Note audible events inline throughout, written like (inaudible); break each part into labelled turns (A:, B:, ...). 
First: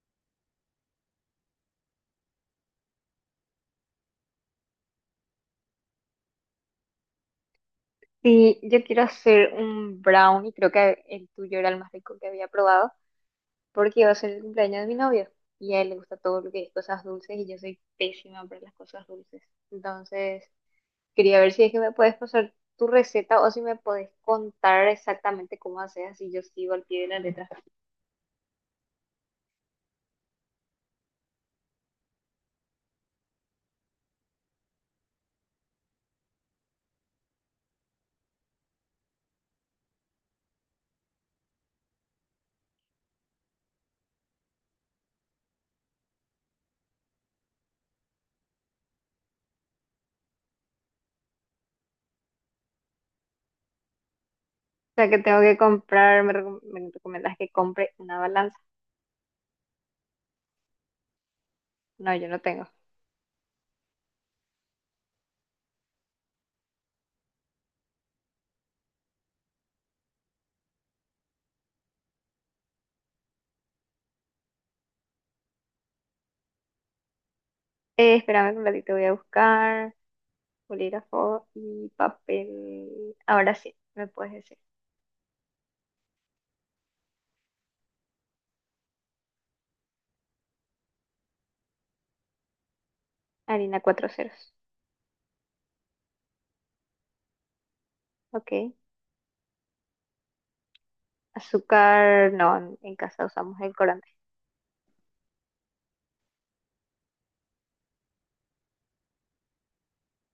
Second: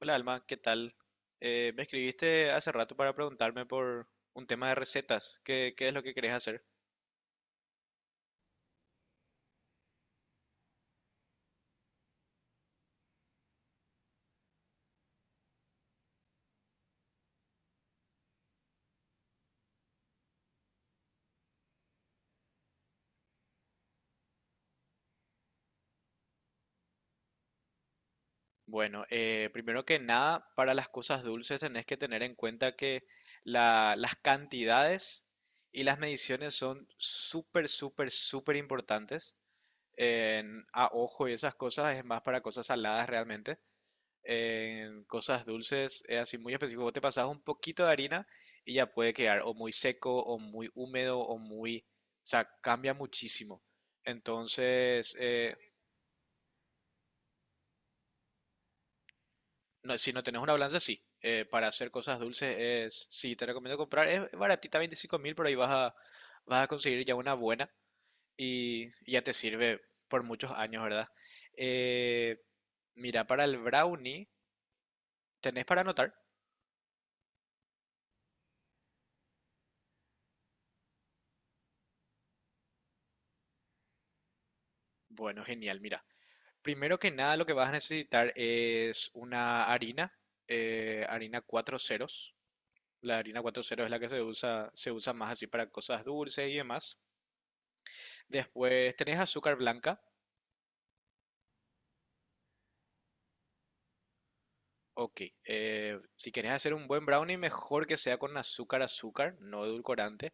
A: Hola Alma, ¿qué tal? Me escribiste hace rato para preguntarme por un tema de recetas. ¿¿Qué es lo que querés hacer?
B: Sí, yo quiero hacer un brownie, creo que el tuyo era el más rico que había probado, porque iba a ser el cumpleaños de mi novio y a él le gusta todo lo que es cosas dulces y yo soy pésima para las cosas dulces. Entonces, quería ver si es que me puedes pasar tu receta o si me puedes contar exactamente cómo haces, así yo sigo al pie de la letra. O
A: Bueno, primero que nada, para las cosas dulces tenés que tener en cuenta que las cantidades y las mediciones son súper, súper, súper importantes. A ojo y esas cosas es más para cosas saladas realmente. En cosas dulces es así muy específico. Vos te pasas un poquito de harina y ya puede quedar o muy seco o muy húmedo o muy... O sea, cambia muchísimo.
B: sea,
A: Entonces,
B: que tengo que comprar, me recomiendas que compre una balanza.
A: si no tenés una balanza, sí. Para hacer
B: No,
A: cosas
B: yo no
A: dulces
B: tengo.
A: es... Sí, te recomiendo comprar. Es baratita, 25.000, pero ahí vas a conseguir ya una buena y ya te sirve por muchos años, ¿verdad? Eh, mira, para el brownie, ¿tenés para anotar?
B: Espérame un ratito, voy a buscar bolígrafo y papel. Ahora sí, me puedes decir.
A: Bueno, genial, mira. Primero que nada, lo que vas a necesitar es una harina, harina 0000. La harina cuatro
B: Harina
A: ceros es la que
B: cuatro ceros.
A: se usa más así para cosas dulces y demás.
B: Ok.
A: Después tenés azúcar blanca.
B: Azúcar, no, en casa usamos edulcorante.
A: Ok, si querés hacer un buen brownie, mejor que sea con azúcar, azúcar, no edulcorante.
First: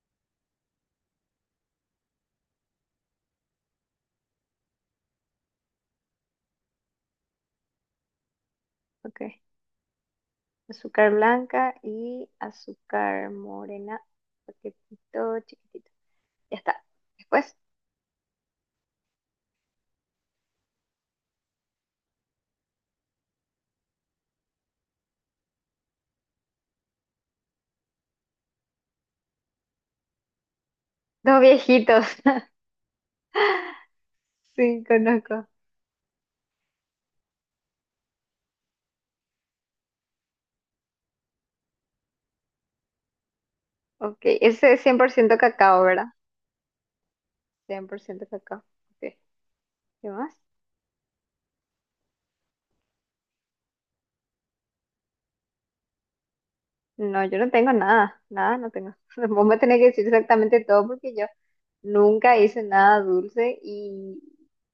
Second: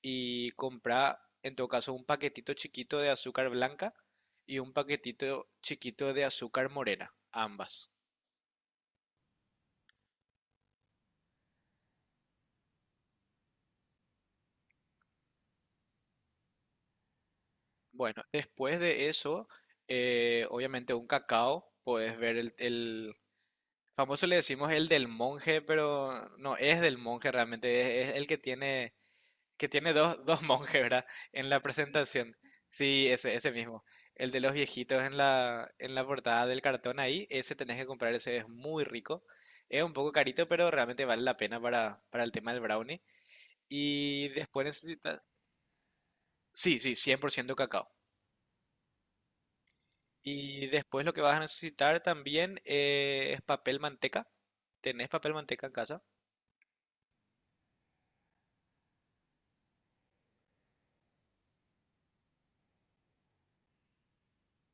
A: Y compra, en todo caso, un paquetito chiquito de azúcar blanca y un paquetito chiquito de azúcar morena, ambas.
B: Ok. Azúcar blanca y azúcar morena. Paquetito chiquitito. Ya está. Después,
A: Bueno, después de eso, obviamente un cacao, puedes ver famoso, le decimos el del monje, pero no es del monje realmente, es el que tiene dos, (laughs) dos monjes, ¿verdad?
B: dos
A: En la
B: viejitos.
A: presentación.
B: (laughs)
A: Sí, ese mismo. El de los
B: Sí,
A: viejitos en
B: conozco.
A: en la portada del cartón ahí, ese tenés que comprar, ese es muy rico. Es un poco carito, pero realmente vale la pena para el tema del brownie.
B: Ok.
A: Y después
B: ¿Ese es cien por
A: necesitas...
B: ciento cacao, verdad?
A: Sí, sí, 100%
B: cien
A: cacao.
B: por ciento cacao. Ok. ¿Qué más?
A: Y después lo que vas a necesitar también es papel manteca. ¿Tenés papel manteca en casa?
B: No, yo no tengo nada, nada, no tengo. (laughs) Vos me tenés que decir exactamente todo porque yo nunca hice nada dulce y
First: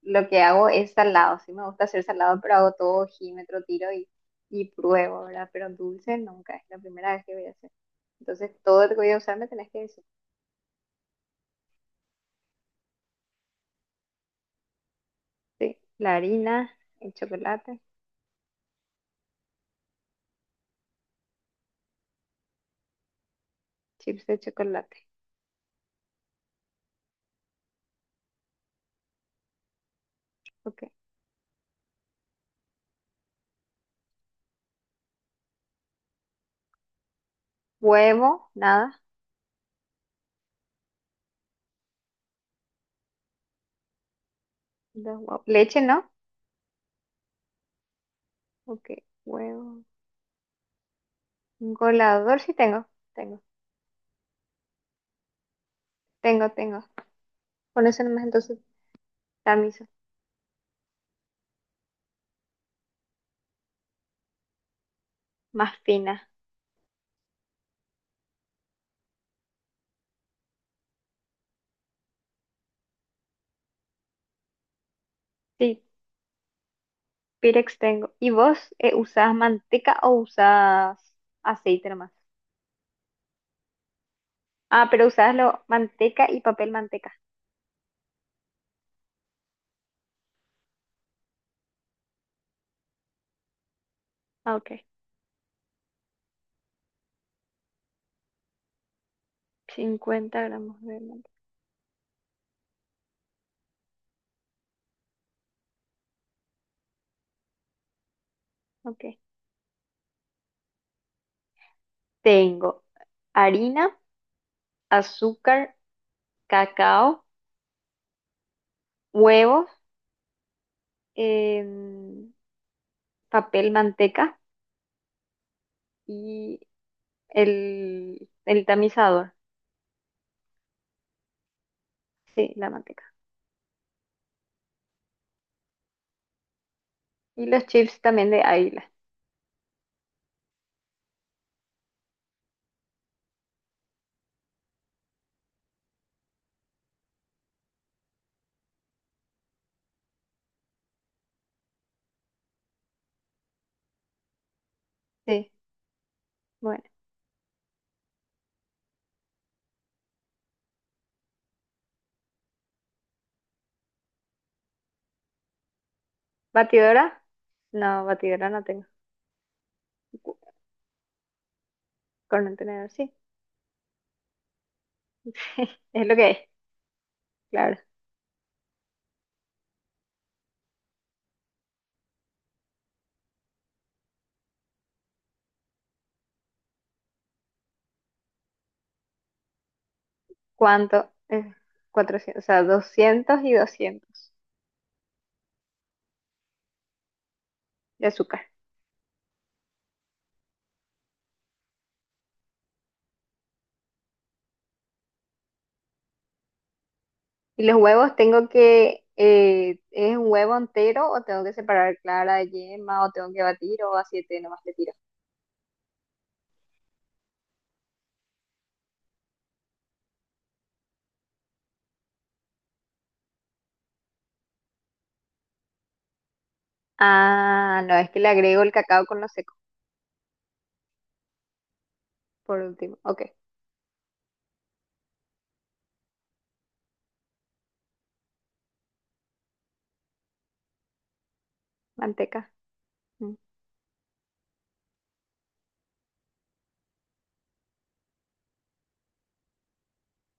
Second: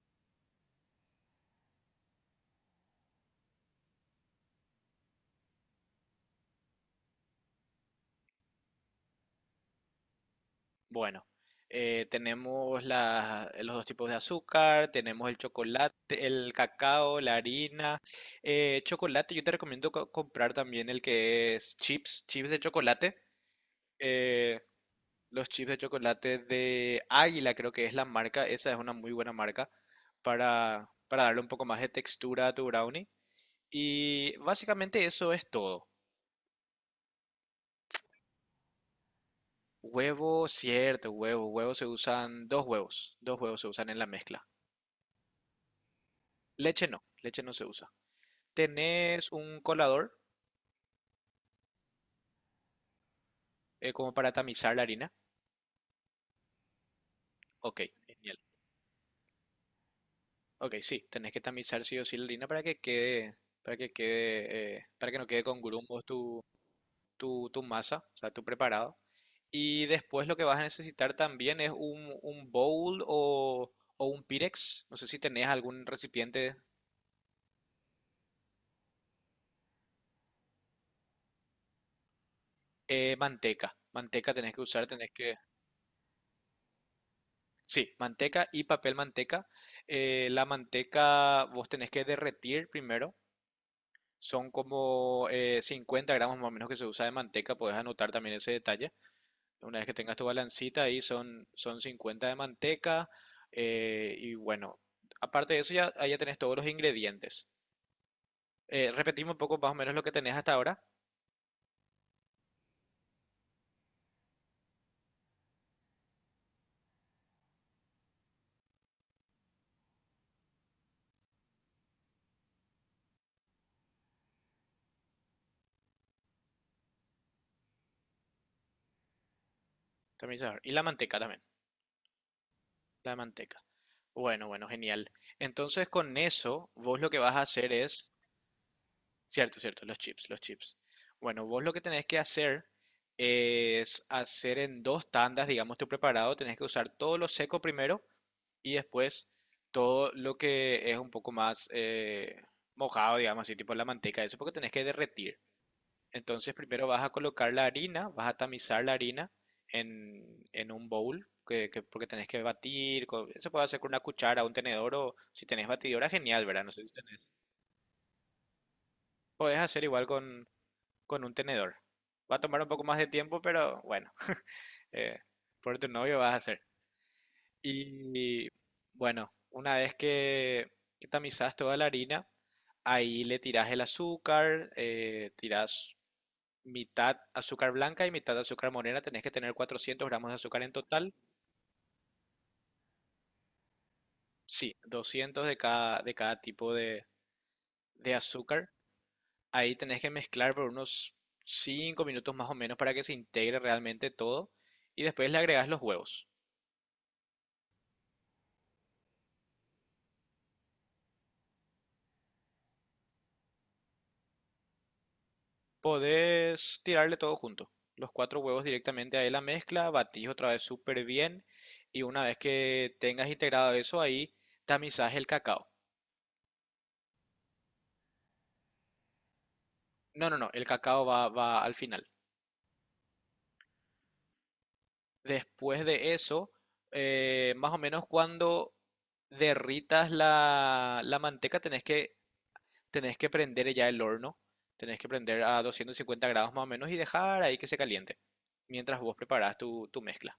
B: lo que hago es salado. Sí, me gusta hacer salado, pero hago todo ojímetro, tiro y pruebo, ¿verdad? Pero dulce nunca, es la primera vez que voy a hacer. Entonces, todo lo que voy a usar me tenés que decir.
A: Bueno, tenemos los dos tipos de azúcar, tenemos el
B: Sí, la
A: chocolate, el
B: harina, el
A: cacao, la
B: chocolate,
A: harina. Chocolate, yo te recomiendo comprar también el que es chips, chips de chocolate.
B: chips de
A: Eh,
B: chocolate.
A: los chips de chocolate de Águila creo que es la marca, esa es una muy buena marca
B: Ok.
A: para darle un poco más de textura a tu brownie. Y básicamente eso es todo.
B: Huevo, nada,
A: Huevo, cierto, huevo, huevo se usan 2 huevos, 2 huevos se usan en la mezcla.
B: dos huevos. Leche, ¿no?
A: Leche no se usa.
B: Ok,
A: ¿Tenés un
B: huevo.
A: colador
B: Un colador sí tengo, tengo,
A: como para tamizar la harina?
B: tengo.
A: Ok,
B: Con eso nomás
A: genial.
B: entonces camisas
A: Ok, sí, tenés que tamizar sí o sí la harina para que quede, para que quede, para que no quede con
B: más
A: grumos
B: finas.
A: tu masa, o sea, tu preparado. Y después lo que vas a necesitar también es un bowl o un pirex. No sé si tenés
B: Sí,
A: algún recipiente,
B: Pirex tengo. ¿Y vos usás manteca o usás aceite nomás?
A: manteca. Manteca tenés que usar,
B: Ah, pero
A: tenés que...
B: usás lo, manteca y papel manteca.
A: Sí, manteca y papel manteca. La manteca vos tenés que derretir primero. Son
B: Ah, ok.
A: como 50 gramos más o menos que se usa de manteca. Podés anotar también ese detalle. Una vez que tengas tu
B: cincuenta gramos
A: balancita ahí
B: de manteca.
A: son 50 de manteca. Eh, y bueno, aparte de eso ya, ahí ya tenés todos los ingredientes.
B: Ok.
A: Repetimos un poco más o menos lo que tenés hasta ahora.
B: Tengo harina, azúcar, cacao, huevos, em, papel manteca y el tamizador.
A: También, sabor. Y la manteca también.
B: Sí, la manteca.
A: La manteca. Bueno, bueno, genial. Entonces con eso, vos lo que vas a
B: Y los
A: hacer
B: chips
A: es
B: también de Águila.
A: cierto, cierto, los chips, los chips. Bueno, vos lo que tenés que hacer es hacer en dos tandas, digamos, tu preparado. Tenés que usar todo lo seco primero y después todo lo que es un poco más mojado, digamos, así tipo la manteca, eso porque tenés que derretir.
B: Sí.
A: Entonces
B: Bueno.
A: primero vas a colocar la harina, vas a tamizar la harina en un bowl, porque tenés que batir. Se puede hacer con una cuchara, un tenedor o si tenés batidora, genial, ¿verdad? No sé si
B: ¿Batidora?
A: tenés.
B: No, batidora no tengo.
A: Podés hacer igual
B: Cu-
A: con un tenedor. Va a
B: Con un
A: tomar un poco
B: tenedor,
A: más de
B: sí.
A: tiempo, pero bueno, eh, por
B: (laughs)
A: tu
B: Es lo
A: novio
B: que
A: vas a
B: es,
A: hacer.
B: claro.
A: Y bueno, una vez que tamizas toda la harina, ahí le tirás el azúcar, tirás mitad azúcar blanca y mitad azúcar morena. Tenés que tener 400 gramos de azúcar en
B: ¿Cuánto?
A: total.
B: 400, o sea, 200 y 200
A: Sí, 200 de cada tipo
B: de
A: de
B: azúcar.
A: azúcar. Ahí tenés que mezclar por unos 5 minutos más o menos para que se integre realmente todo. Y después le agregás los huevos.
B: ¿Y los huevos tengo que, es un huevo entero o tengo que separar clara de yema o tengo que batir o a siete nomás le tiro?
A: Podés tirarle todo junto, los 4 huevos directamente ahí a la mezcla, batís otra vez súper bien y una vez que tengas integrado eso ahí, tamizás el cacao.
B: Ah, no, es que le agrego el cacao con lo seco,
A: No, no, no, el cacao va, va al final.
B: por último. Ok,
A: Después de eso, más o menos cuando derritas la manteca
B: manteca.
A: tenés que
B: Mm,
A: prender ya el horno, tenés que prender a 250 grados más o menos y dejar ahí que se caliente mientras vos preparás tu mezcla.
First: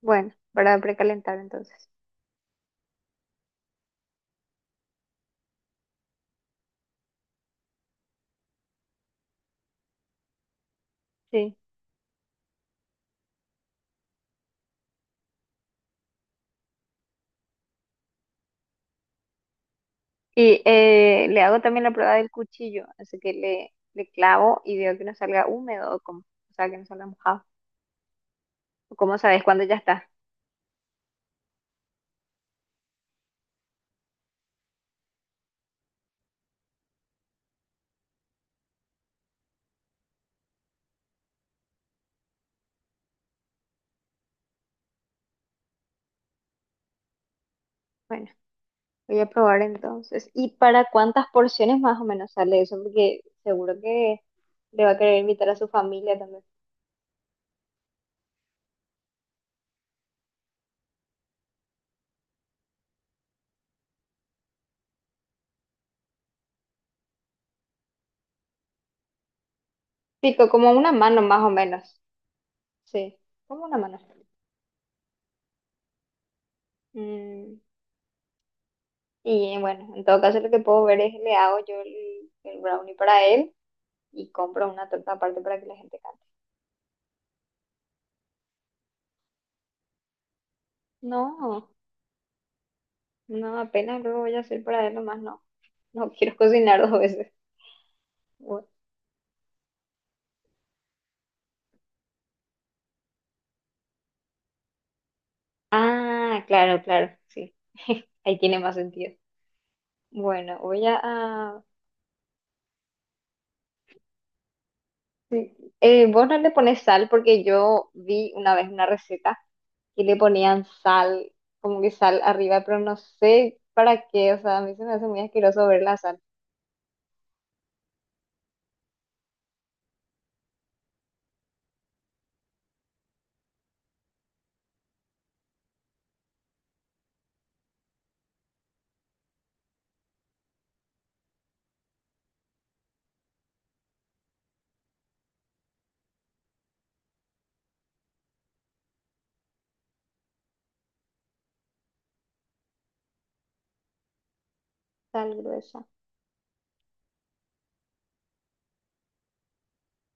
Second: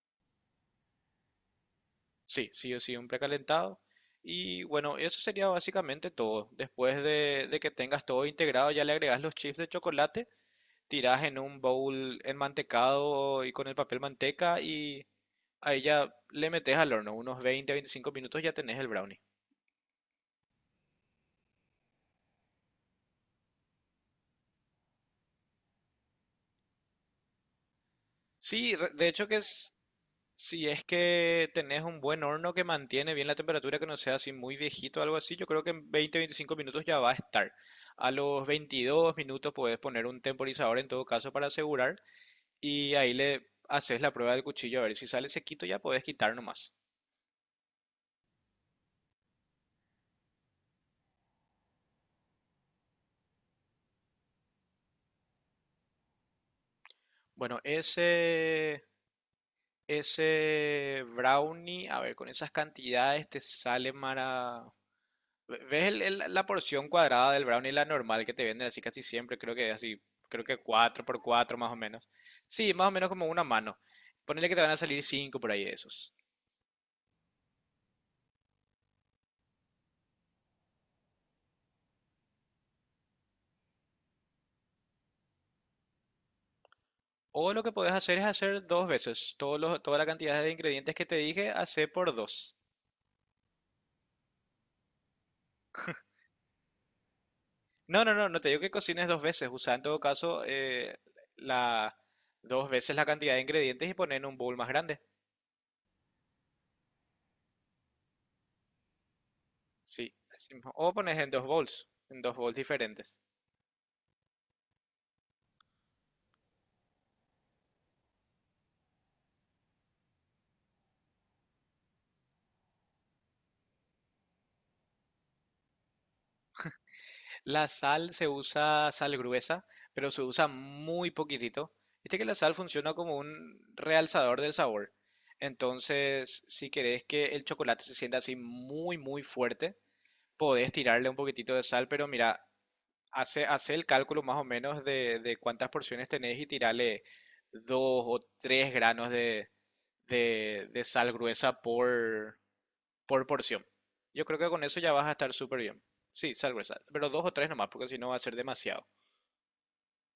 B: Bueno, para precalentar entonces.
A: Sí, sí o sí, un precalentado. Y bueno, eso sería básicamente todo. Después de que tengas todo integrado, ya le agregas los chips de chocolate, tiras en
B: Sí.
A: un bowl enmantecado y con el papel manteca y ahí ya le metes al horno. Unos 20 a 25 minutos ya tenés el brownie.
B: Y le hago también la prueba del cuchillo, así que le clavo y veo que no salga húmedo, o, como, o sea, que no salga mojado.
A: Sí, re- de
B: ¿Cómo
A: hecho que
B: sabes cuándo
A: es
B: ya está?
A: si es que tenés un buen horno que mantiene bien la temperatura, que no sea así muy viejito o algo así, yo creo que en 20 a 25 minutos ya va a estar. A los 22 minutos puedes poner un temporizador en todo caso para asegurar y ahí le haces la prueba del cuchillo a ver si sale sequito ya puedes quitar nomás.
B: Bueno, voy a probar entonces. ¿Y para cuántas porciones más o menos sale eso? Porque seguro que le va a querer invitar a su familia también.
A: Bueno, ese brownie, a ver, con esas cantidades te sale mara- ¿Ves la porción cuadrada del brownie, la normal que te venden así casi siempre? Creo que así, creo
B: Pico,
A: que
B: como una
A: 4 por
B: mano más o
A: 4 más o
B: menos.
A: menos. Sí, más o menos
B: Sí,
A: como una
B: como
A: mano.
B: una mano.
A: Ponele que te van a salir 5 por ahí de esos.
B: Mm, y bueno, en todo caso lo que puedo ver es le hago yo el brownie para él y compro una torta aparte para que la gente cante.
A: O lo que podés hacer es hacer dos veces. Todos toda la cantidad de ingredientes que te dije,
B: No.
A: hacé por dos.
B: No, apenas luego voy a hacer para él nomás, no. No quiero cocinar (laughs) dos veces.
A: No, no, no, no te digo
B: Bu-
A: que cocines dos veces. Usa en todo caso la, dos veces la cantidad de ingredientes y poner en un bowl más grande.
B: Ah, claro, claro, sí. (laughs) Ahí tiene más sentido.
A: Sí, así
B: Bueno,
A: mismo. O pones en dos bowls diferentes.
B: sí. Vos no le pones sal porque yo vi una vez una receta y le ponían sal, como que sal arriba, pero no sé para qué, o sea, a mí se me hace muy asqueroso ver la sal.
A: La sal se usa sal gruesa, pero se usa muy poquitito. Viste que la sal funciona como un realzador del sabor. Entonces, si querés que el chocolate se sienta así muy, muy fuerte, podés tirarle un poquitito de sal, pero mira, hace, hace el cálculo más o menos de cuántas porciones tenés y tirarle dos o tres granos de sal gruesa por porción. Yo creo que con eso ya vas a estar
B: Sal
A: súper bien.
B: gruesa.
A: Sí, salvo sal gruesa, pero dos o tres nomás, porque si no va a ser demasiado.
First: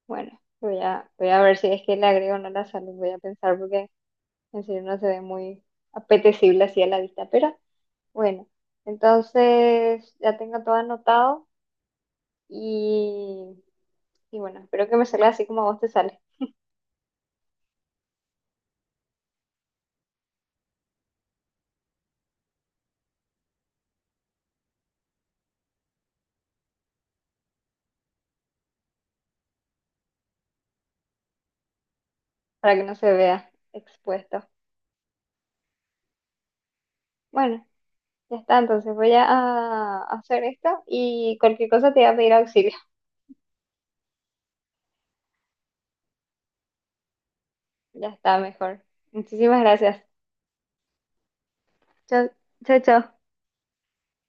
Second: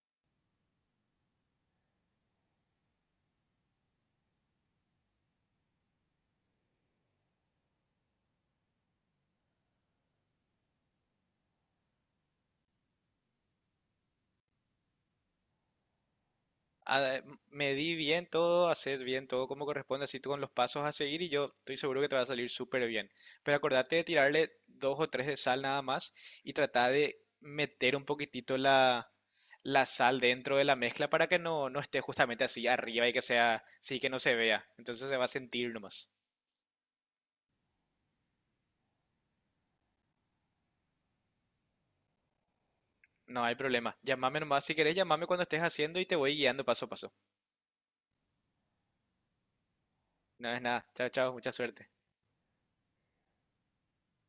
B: Bueno, voy a ver si es que le agrego o no la sal, voy a pensar porque en serio no se ve muy apetecible así a la vista, pero... Bueno, entonces ya tengo todo anotado y, y bueno, espero que me salga así como a vos te sale,
A: Ah, medí bien todo, haced bien todo como corresponde, así tú con los pasos a seguir y yo estoy seguro que te va a salir súper bien. Pero acordate de tirarle dos o tres de sal nada más y trata de meter un poquitito la sal dentro de la mezcla para que no, no esté justamente así
B: para que no
A: arriba y
B: se
A: que
B: vea
A: sea, sí que no se
B: expuesto.
A: vea. Entonces se va a sentir nomás.
B: Bueno, ya está, entonces voy a hacer esto y cualquier cosa te voy a pedir auxilio.
A: No hay problema. Llámame nomás si querés, llámame cuando estés haciendo y te voy guiando paso a paso.
B: Ya está, mejor. Muchísimas gracias.
A: No es nada. Chao, chao. Mucha suerte.
B: Chao, chao.